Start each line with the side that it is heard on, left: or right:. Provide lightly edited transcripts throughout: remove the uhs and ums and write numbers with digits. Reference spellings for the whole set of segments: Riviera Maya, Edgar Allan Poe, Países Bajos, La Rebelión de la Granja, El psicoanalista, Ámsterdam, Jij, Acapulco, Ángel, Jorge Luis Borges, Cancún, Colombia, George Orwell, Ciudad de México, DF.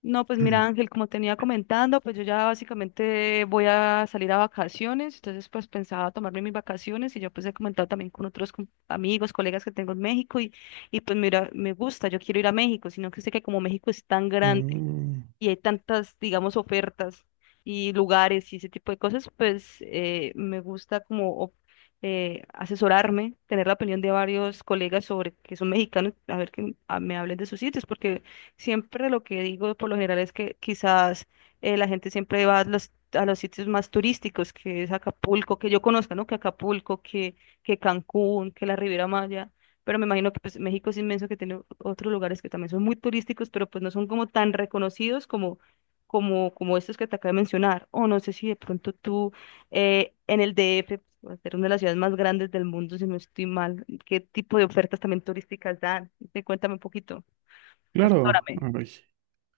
left: No, pues mira, Ángel, como tenía comentando, pues yo ya básicamente voy a salir a vacaciones, entonces pues pensaba tomarme mis vacaciones y yo pues he comentado también con otros amigos, colegas que tengo en México y pues mira, me gusta, yo quiero ir a México, sino que sé que como México es tan grande,
right: Mm.
left: y hay tantas, digamos, ofertas y lugares y ese tipo de cosas, pues me gusta asesorarme, tener la opinión de varios colegas sobre que son mexicanos, a ver que me hablen de sus sitios, porque siempre lo que digo por lo general es que quizás la gente siempre va a los sitios más turísticos, que es Acapulco, que yo conozca, ¿no? Que Acapulco, que Cancún, que la Riviera Maya. Pero me imagino que pues, México es inmenso, que tiene otros lugares que también son muy turísticos, pero pues no son como tan reconocidos como, como estos que te acabo de mencionar. O no sé si de pronto tú en el DF, por ser una de las ciudades más grandes del mundo, si no estoy mal, ¿qué tipo de ofertas también turísticas dan? Sí, cuéntame un poquito,
right: Claro,
left: asesórame.
right: ay,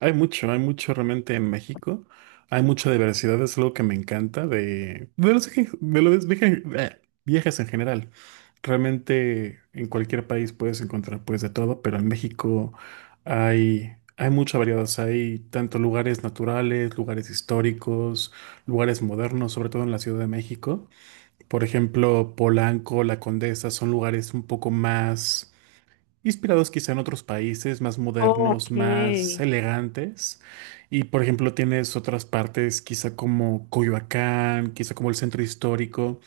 right: hay mucho realmente en México. Hay mucha diversidad, es algo que me encanta de los viajes en general. Realmente en cualquier país puedes encontrar pues de todo, pero en México hay mucha variedad. O sea, hay tanto lugares naturales, lugares históricos, lugares modernos, sobre todo en la Ciudad de México. Por ejemplo, Polanco, La Condesa son lugares un poco más inspirados quizá en otros países más
left: Ok.
right: modernos, más elegantes. Y por ejemplo, tienes otras partes, quizá como Coyoacán, quizá como el centro histórico,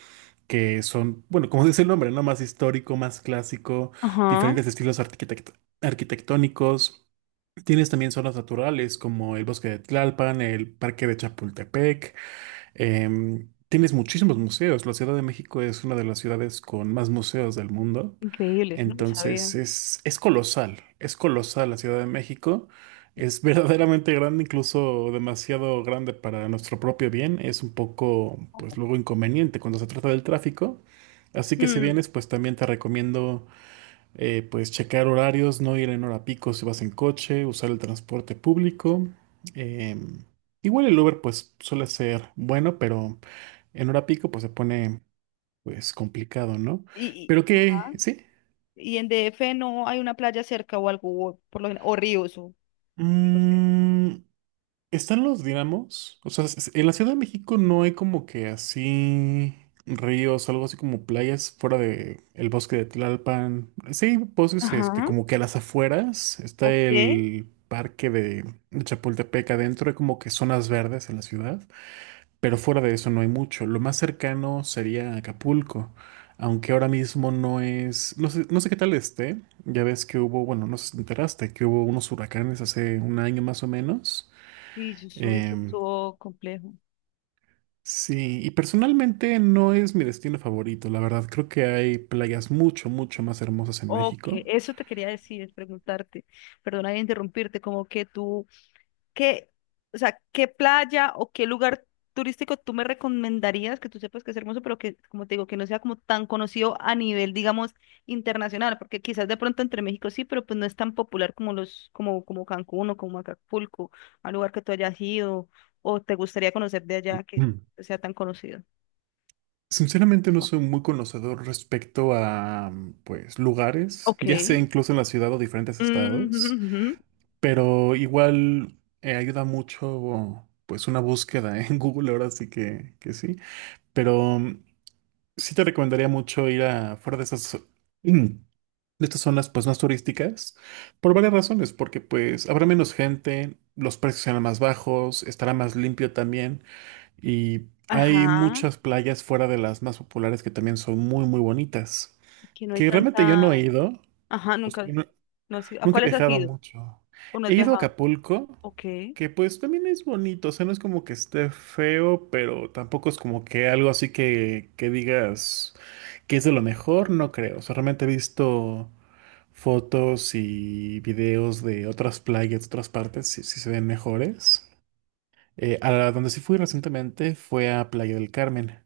right: que son, bueno, como dice el nombre, ¿no? Más histórico, más clásico,
left: Ajá.
right: diferentes estilos arquitectónicos. Tienes también zonas naturales como el bosque de Tlalpan, el parque de Chapultepec. Tienes muchísimos museos. La Ciudad de México es una de las ciudades con más museos del mundo.
left: Increíbles, no lo sabía.
right: Entonces es colosal, es colosal la Ciudad de México, es verdaderamente grande, incluso demasiado grande para nuestro propio bien, es un poco, pues luego inconveniente cuando se trata del tráfico, así que si
left: Mm.
right: vienes, pues también te recomiendo, pues checar horarios, no ir en hora pico si vas en coche, usar el transporte público, em, igual el Uber pues suele ser bueno, pero en hora pico pues se pone pues complicado, ¿no?
left: Y,
right: Pero
left: y-
right: que, sí.
left: ¿Y en DF no hay una playa cerca o algo, o, o ríos? O, no sé.
right: Mm, ¿están los dinamos? O sea, en la Ciudad de México no hay como que así ríos, algo así como playas fuera de el bosque de Tlalpan. Sí, hay bosques, este,
left: Ajá.
right: como que a las afueras está
left: Ok.
right: el parque de Chapultepec adentro, hay como que zonas verdes en la ciudad. Pero fuera de eso no hay mucho. Lo más cercano sería Acapulco, aunque ahora mismo no es, no sé, no sé qué tal esté. Ya ves que hubo, bueno, no sé si te enteraste, que hubo unos huracanes hace un año más o menos.
left: Sí, yo subí que
right: Em,
left: estuvo complejo.
right: sí, y personalmente no es mi destino favorito, la verdad. Creo que hay playas mucho, mucho más hermosas en
left: Ok,
right: México.
left: eso te quería decir, preguntarte. Perdona de interrumpirte, como que tú, ¿Qué, o sea, ¿qué playa o qué lugar turístico tú me recomendarías que tú sepas que es hermoso, pero que, como te digo, que no sea como tan conocido a nivel, digamos, internacional? Porque quizás de pronto entre México sí, pero pues no es tan popular como como Cancún o como Acapulco, al lugar que tú hayas ido o te gustaría conocer de allá que
right: Mm.
left: sea tan conocido.
right: Sinceramente no soy muy conocedor respecto a, pues, lugares,
left: Ok.
right: ya sea incluso en la ciudad o diferentes
left: Mm,
right: estados.
left: ujú.
right: Pero igual ayuda mucho, pues, una búsqueda ¿eh? En Google, ahora sí que sí. Pero sí te recomendaría mucho ir a fuera de mm, de estas zonas, pues, más turísticas, por varias razones, porque, pues, habrá menos gente, los precios serán más bajos, estará más limpio también, y hay
left: Ajá.
right: muchas playas fuera de las más populares que también son muy, muy bonitas,
left: Y que no hay
right: que realmente yo no he
left: tanta.
right: ido.
left: Ajá,
right: O sea,
left: nunca.
right: yo no-
left: No has ido. ¿A
right: nunca he
left: cuáles has
right: viajado
left: ido?
right: mucho.
left: ¿O no has
right: He ido a
left: viajado?
right: Acapulco,
left: Ok.
right: que pues también es bonito, o sea, no es como que esté feo, pero tampoco es como que algo así que digas que es de lo mejor, no creo. O sea, realmente he visto fotos y videos de otras playas, de otras partes, si se ven mejores. Donde sí fui recientemente fue a Playa del Carmen.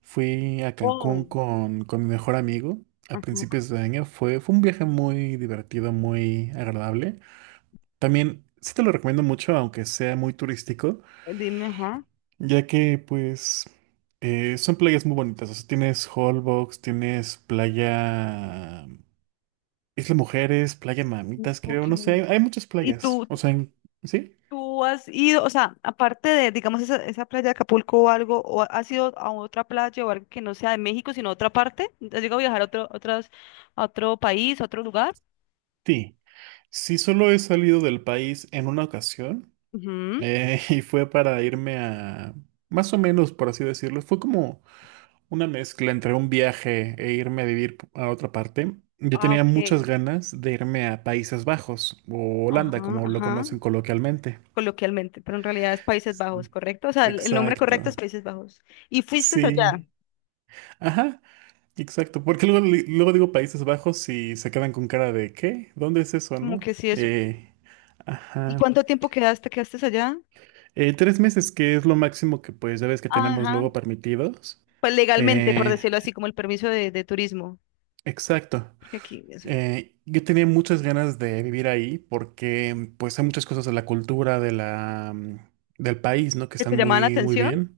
right: Fui a Cancún
left: Oh.
right: con mi mejor amigo a
left: Ajá,
right: principios de año. Fue un viaje muy divertido, muy agradable. También sí te lo recomiendo mucho, aunque sea muy turístico,
left: dime, ajá.
right: ya que pues son playas muy bonitas. O sea, tienes Holbox, tienes playa Isla Mujeres, playa Mamitas,
left: Ok.
right: creo, no sé, hay muchas
left: ¿Y
right: playas.
left: tú,
right: O sea, sí,
left: tú has ido, o sea, aparte de, digamos, esa playa de Acapulco o algo, o has ido a otra playa o algo que no sea de México, sino a otra parte? ¿Has llegado a viajar a otro, otras, a otro país, a otro lugar?
right: sí. Sí, solo he salido del país en una ocasión
left: Ujú.
right: y fue para irme a, más o menos, por así decirlo, fue como una mezcla entre un viaje e irme a vivir a otra parte. Yo
left: Ah,
right: tenía
left: ok.
right: muchas ganas de irme a Países Bajos o Holanda,
left: Ajá,
right: como lo
left: ajá,
right: conocen coloquialmente.
left: coloquialmente, pero en realidad es Países Bajos,
right: Sí.
left: ¿correcto? O sea, el nombre
right: Exacto.
left: correcto es Países Bajos. ¿Y fuiste allá?
right: Sí. Ajá, exacto. Porque luego, luego digo Países Bajos y se quedan con cara de ¿qué? ¿Dónde es eso,
left: Como
right: no?
left: que sí, eso. ¿Y
right: Ajá.
left: cuánto tiempo quedaste allá?
right: 3 meses, que es lo máximo que pues ya ves que tenemos
left: Ajá,
right: luego permitidos.
left: pues legalmente, por
right: Eh,
left: decirlo así, como el permiso de turismo.
right: exacto.
left: Aquí, eso,
right: Yo tenía muchas ganas de vivir ahí porque pues hay muchas cosas de la cultura del país, ¿no? Que
left: que
right: están
left: te llamaba la
right: muy, muy
left: atención
right: bien.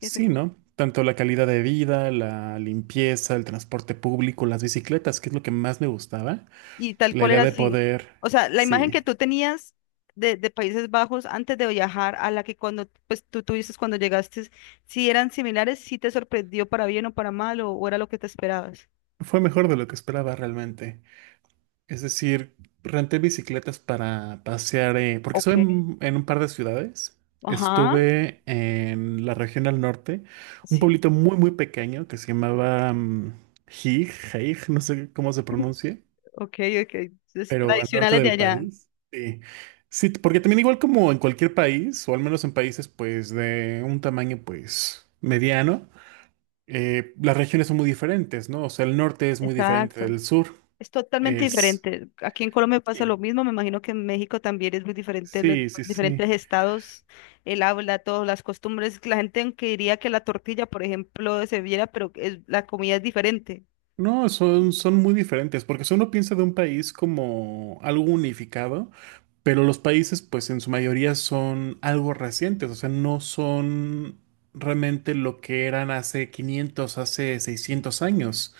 left: que te
right: ¿no? Tanto la calidad de vida, la limpieza, el transporte público, las bicicletas, que es lo que más me gustaba.
left: y tal
right: La
left: cual
right: idea
left: era
right: de
left: así.
right: poder,
left: O sea, la imagen
right: sí,
left: que tú tenías de Países Bajos antes de viajar a la que cuando pues tú tuviste cuando llegaste, si eran similares, si te sorprendió para bien o para mal o era lo que te esperabas.
right: fue mejor de lo que esperaba realmente. Es decir, renté bicicletas para pasear, porque estuve
left: Ok.
right: en un par de ciudades.
left: Ajá,
right: Estuve en la región al norte, un
left: sí,
right: pueblito muy, muy pequeño que se llamaba Jij, Jij, no sé cómo se pronuncia,
left: ok, ok. Entonces,
right: pero al norte
left: tradicionales de
right: del
left: allá.
right: país. Sí. Sí, porque también igual como en cualquier país, o al menos en países pues de un tamaño pues mediano, las regiones son muy diferentes, ¿no? O sea, el norte es muy diferente
left: Exacto.
right: del sur.
left: Es totalmente
right: Es...
left: diferente. Aquí en Colombia pasa
right: Sí,
left: lo mismo. Me imagino que en México también es muy diferente, los
right: sí, sí. Sí.
left: diferentes estados, el habla, todas las costumbres. La gente aunque diría que la tortilla, por ejemplo, se viera, pero la comida es diferente.
right: No, son muy diferentes, porque si uno piensa de un país como algo unificado, pero los países pues en su mayoría son algo recientes, o sea, no son realmente lo que eran hace 500, hace 600 años.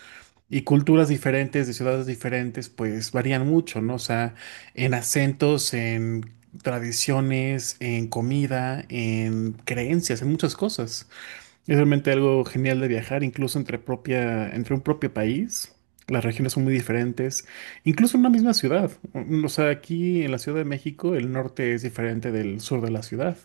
right: Y culturas diferentes, de ciudades diferentes, pues varían mucho, ¿no? O sea, en acentos, en tradiciones, en comida, en creencias, en muchas cosas. Es realmente algo genial de viajar, incluso entre un propio país. Las regiones son muy diferentes, incluso en una misma ciudad. O sea, aquí en la Ciudad de México, el norte es diferente del sur de la ciudad.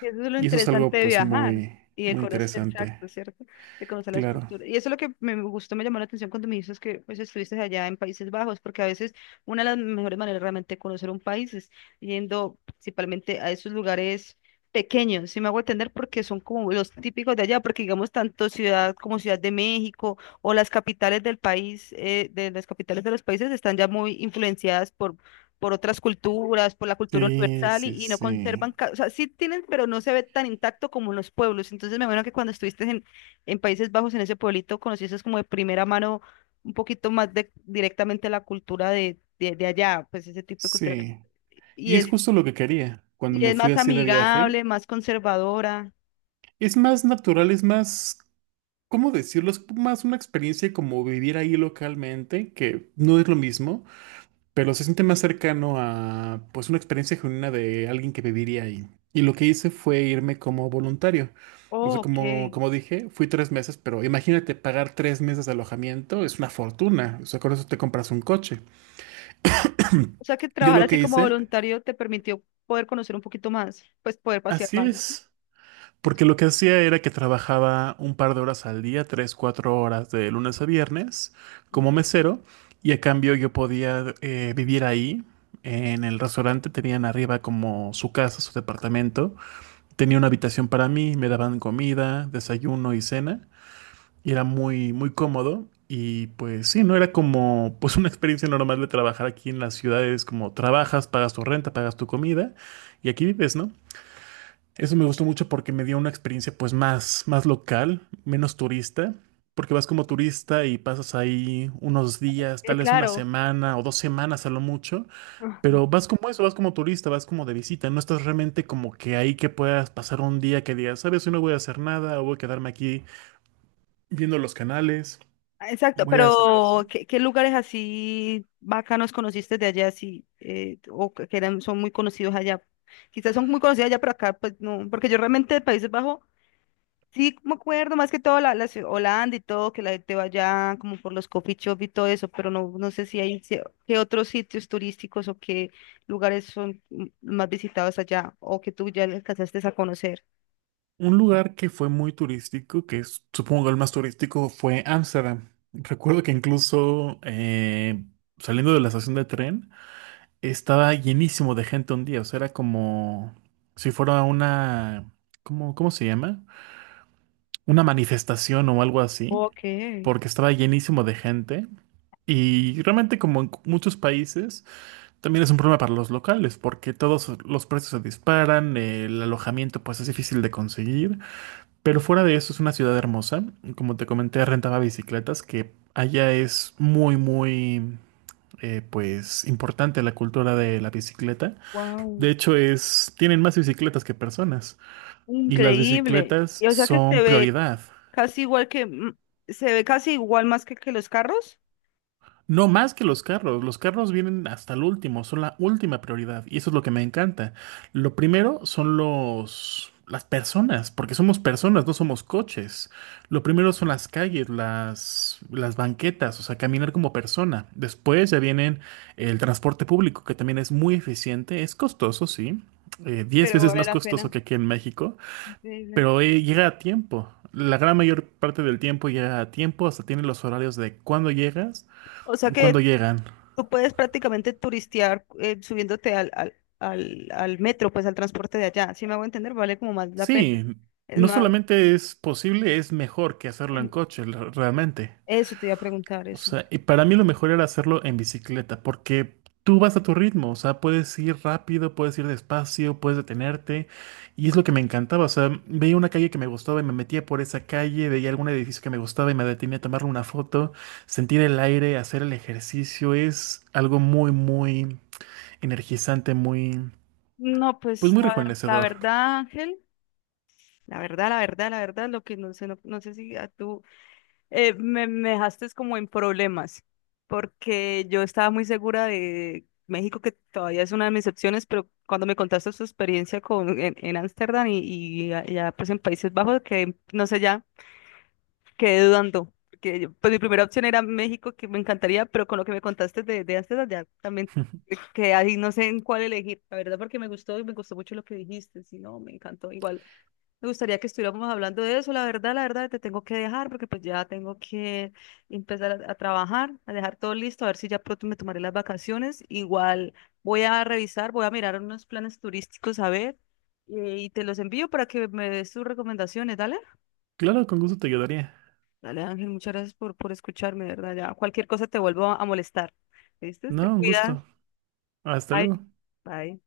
left: Y eso es lo
right: Y eso es
left: interesante
right: algo,
left: de
right: pues,
left: viajar
right: muy,
left: y de
right: muy
left: conocer,
right: interesante.
left: exacto, ¿cierto? De conocer las
right: Claro.
left: culturas. Y eso es lo que me gustó, me llamó la atención cuando me dices que pues estuviste allá en Países Bajos, porque a veces una de las mejores maneras realmente de conocer un país es yendo principalmente a esos lugares pequeños, si me hago entender, porque son como los típicos de allá, porque digamos tanto ciudad como Ciudad de México o las capitales del país, de las capitales de los países están ya muy influenciadas por otras culturas, por la cultura
right: Sí,
left: universal
right: sí,
left: y no
right: sí.
left: conservan, o sea, sí tienen, pero no se ve tan intacto como en los pueblos. Entonces me imagino que cuando estuviste en Países Bajos, en ese pueblito, conociste como de primera mano un poquito más de, directamente la cultura de allá, pues ese tipo de cultura. Que
right: Sí.
left: y
right: Y es
left: es,
right: justo lo que quería cuando
left: y
right: me
left: es
right: fui
left: más
right: así de viaje.
left: amigable, más conservadora.
right: Es más natural, es más, ¿cómo decirlo? Es más una experiencia como vivir ahí localmente, que no es lo mismo. Pero se siente más cercano a pues una experiencia genuina de alguien que viviría ahí. Y lo que hice fue irme como voluntario. O
left: Oh,
right: sea,
left: ok.
right: como dije, fui 3 meses, pero imagínate pagar 3 meses de alojamiento, es una fortuna. O sea, con eso te compras un coche.
left: O sea que
right: Yo
left: trabajar
right: lo
left: así
right: que
left: como
right: hice,
left: voluntario te permitió poder conocer un poquito más, pues poder pasear
right: así
left: más, ¿sí?
right: es. Porque lo que hacía era que trabajaba un par de horas al día, tres, 4 horas de lunes a viernes como mesero y a cambio yo podía vivir ahí. En el restaurante tenían arriba como su casa, su departamento. Tenía una habitación para mí, me daban comida, desayuno y cena. Y era muy, muy cómodo. Y pues sí, no era como pues una experiencia normal de trabajar aquí en las ciudades, como trabajas, pagas tu renta, pagas tu comida y aquí vives, ¿no? Eso me gustó mucho porque me dio una experiencia pues más, más local, menos turista, porque vas como turista y pasas ahí unos días, tal vez una
left: Claro.
right: semana o 2 semanas a lo mucho, pero vas como eso, vas como turista, vas como de visita, no estás realmente como que ahí que puedas pasar un día que digas, sabes, hoy no voy a hacer nada, o voy a quedarme aquí viendo los canales.
left: Ah, exacto,
right: Voy a hacer algo así.
left: pero ¿qué, qué lugares así bacanos conociste de allá, sí, o que eran, son muy conocidos allá? Quizás son muy conocidos allá, pero acá pues no, porque yo realmente de Países Bajos sí me acuerdo más que todo la, Holanda y todo, que la gente va allá como por los coffee shop y todo eso, pero no, no sé si hay si- qué otros sitios turísticos o qué lugares son mm, más visitados allá o que tú ya alcanzaste a conocer.
right: Un lugar que fue muy turístico, que es, supongo el más turístico, fue Ámsterdam. Recuerdo que incluso saliendo de la estación de tren, estaba llenísimo de gente un día, o sea, era como si fuera una, ¿cómo se llama? Una manifestación o algo así,
left: Ok,
right: porque estaba llenísimo de gente. Y realmente como en muchos países, también es un problema para los locales, porque todos los precios se disparan, el alojamiento pues es difícil de conseguir, pero fuera de eso es una ciudad hermosa, como te comenté, rentaba bicicletas, que allá es muy, muy, pues importante la cultura de la bicicleta.
left: wow.
right: De hecho, tienen más bicicletas que personas y las
left: Increíble.
right: bicicletas
left: Y, o sea que se
right: son
left: ve
right: prioridad.
left: casi igual que, mm, se ve casi igual más que los carros.
right: No más que los carros. Los carros vienen hasta el último, son la última prioridad y eso es lo que me encanta. Lo primero son los las personas, porque somos personas, no somos coches. Lo primero son las calles, las banquetas, o sea, caminar como persona. Después ya vienen el transporte público, que también es muy eficiente, es costoso, sí. 10
left: Pero
right: veces
left: vale
right: más
left: la
right: costoso
left: pena.
right: que aquí en México.
left: Increíble.
right: Pero llega a tiempo. La gran mayor parte del tiempo llega a tiempo, hasta tiene los horarios de cuándo llegas,
left: O sea
right: cuándo
left: que
right: llegan.
left: tú puedes prácticamente turistear subiéndote al metro, pues al transporte de allá. Si me hago entender, vale como más la pena.
right: Sí,
left: Es
right: no
left: más,
right: solamente es posible, es mejor que hacerlo en
left: eh,
right: coche, realmente.
left: eso te iba a preguntar,
right: O
left: eso.
right: sea, y para mí lo mejor era hacerlo en bicicleta, porque tú vas a tu ritmo, o sea, puedes ir rápido, puedes ir despacio, puedes detenerte, y es lo que me encantaba, o sea, veía una calle que me gustaba y me metía por esa calle, veía algún edificio que me gustaba y me detenía a tomarle una foto, sentir el aire, hacer el ejercicio, es algo muy, muy energizante, muy,
left: No,
right: pues
left: pues
right: muy
left: la, la
right: rejuvenecedor.
left: verdad, Ángel, la verdad, la verdad, la verdad, lo que no sé, no, no sé si a tú me, me dejaste como en problemas, porque yo estaba muy segura de México, que todavía es una de mis opciones, pero cuando me contaste su experiencia con, en Ámsterdam y, ya pues en Países Bajos, que no sé, ya quedé dudando, porque pues mi primera opción era México, que me encantaría, pero con lo que me contaste de Ámsterdam ya también que ahí no sé en cuál elegir, la verdad, porque me gustó y me gustó mucho lo que dijiste, si no, me encantó igual. Me gustaría que estuviéramos hablando de eso. La verdad, te tengo que dejar porque pues ya tengo que empezar a trabajar, a dejar todo listo, a ver si ya pronto me tomaré las vacaciones. Igual voy a revisar, voy a mirar unos planes turísticos a ver y te los envío para que me des tus recomendaciones. Dale,
right: Claro, con gusto te ayudaría.
left: dale Ángel, muchas gracias por escucharme, de verdad. Ya cualquier cosa te vuelvo a molestar. ¿Viste? Te
right: No, un
left: cuidas.
right: gusto. Hasta
left: Bye.
right: luego.
left: Bye.